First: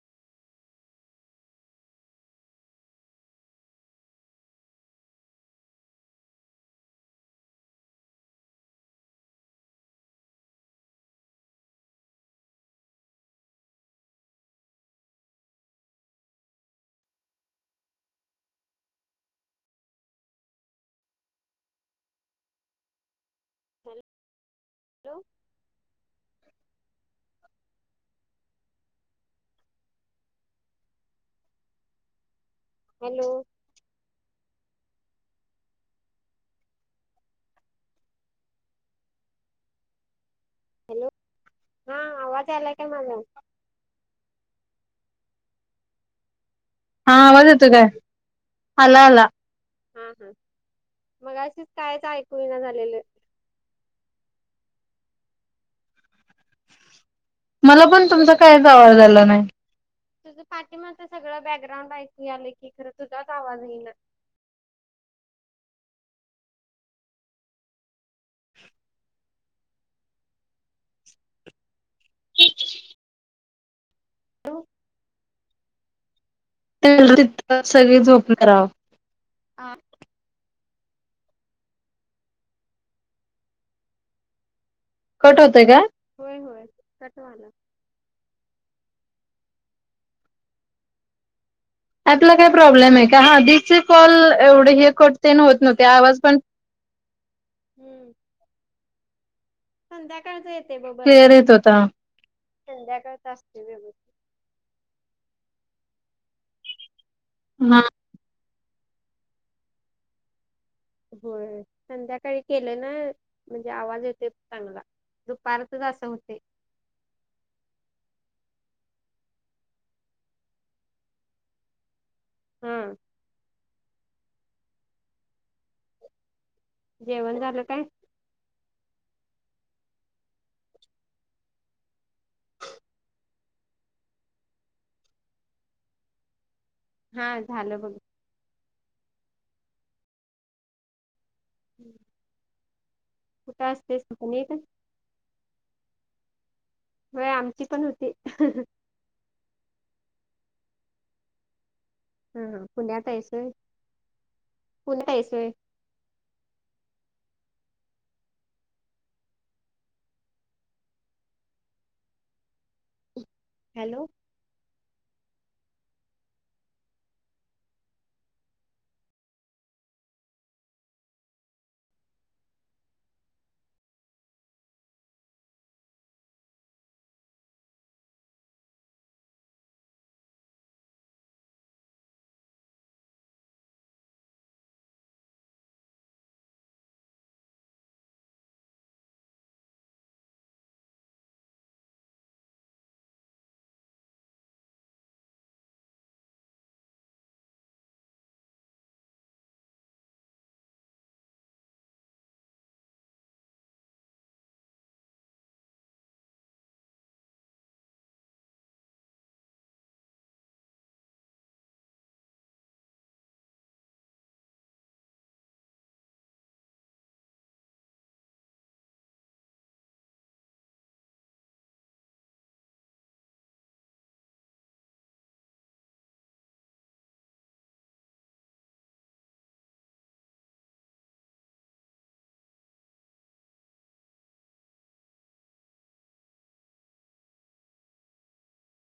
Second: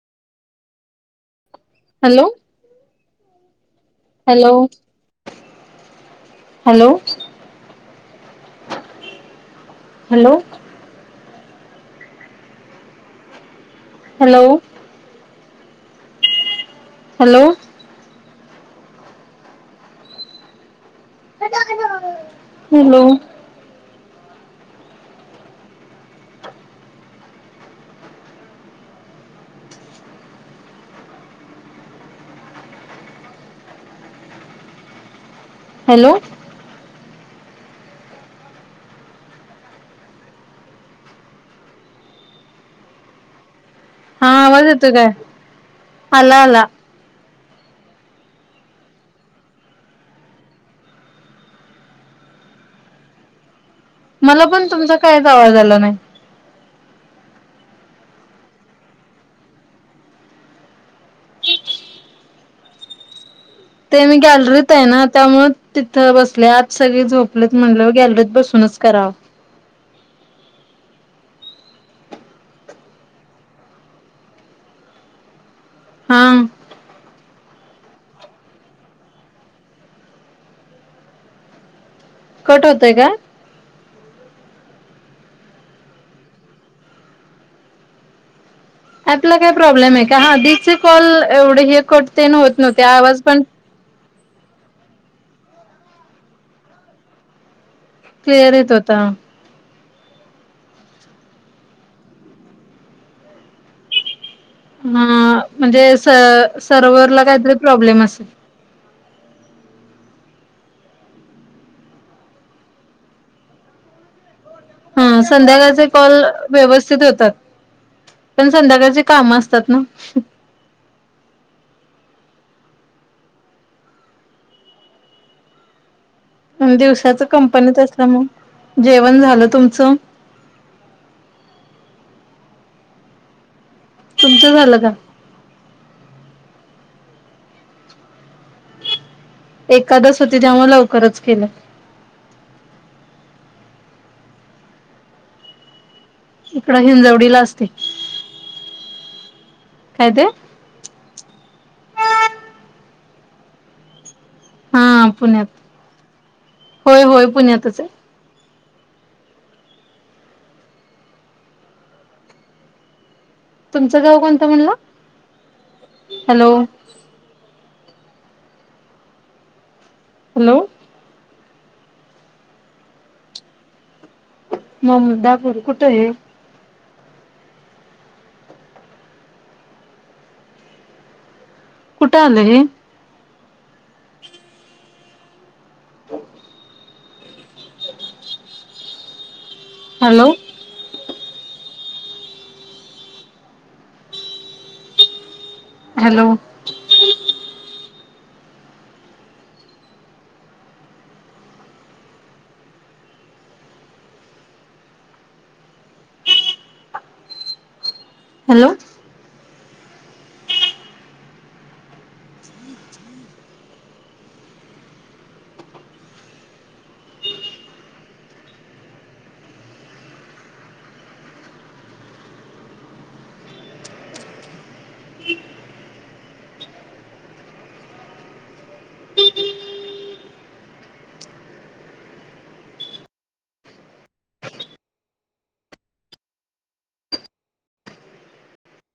Hello. Hello hello. Hello. Hello. Hello. Hello. Hello hello! हं [inaudible] hello! Hello! Hello, हा आवाज यालाय काय माझा? हा आवाज येतोय काय, आला आला. हा आवाज येतोय काय, आला आला. हा हा. मगाशी कायच ऐकू येना झालेलं. मला पण तुमचा कायच आवाज आला नाही. मला पण तुमचा कायच आवाज आला नाही, इथं पाठीमागं सगळं बॅकग्राउंड एकू यालय की खरं तुजाच आवाज येना. ते मी गॅलरीत आहे ना त्यामूळं तिथं बसले, आत सगळे झोपलेत म्हणले गॅलरीत बसूनच करावं. हां. तर तिथं सगळे झोप [unintelligible] ह [unintelligible] कट होतय काय? कट होतय काय. होय होय. कटवालाय. आपला काय प्रॉब्लेम हाय काय, हा दीचे कॉल एवढे हे कट ऍपला तेन काय होत नव्हते, प्रॉब्लेम आहे का आवाज हा पण आधीचे कॉल एवढे हे कट तेन होत नव्हते, आवाज पण क्लिअर येत होता. संध्याकाळच येतय बघ, क्लिअर येत होता, संध्याकाळचा असतय. [unintelligible] हा म्हणजे स सर्वरला काहीतरी हा प्रॉब्लेम असेल. होय होय, संध्याकाळी केलं ना, म्हणजे आवाज येतोय चांगला. हा संध्याकाळचे कॉल व्यवस्थित होतात. पण संध्याकाळचे कामं असतात ना, हं. हं. दोन दिवसाच कंपनीत असल्यामुळं मग जेवण झालं, तुमचं? तुमचं झालं काय? हा झालं बघ. एकादस होती त्यामुळं लवकरच केलं. हम्म. कुठं असतेच, इथं नाही का? इकडं हिंजवडीला असते. ती काय तेे हम्म हम्म, पुण्यात हायस होय. हा पुण्यात, होय होय पुण्यातच आहे. तुमचं गाव कोणतं म्हणला? हॅलो! हॅलो! ममदापूर, कुठं हे. कुठ आलं हे? हॅलो! हॅलो. हॅलो.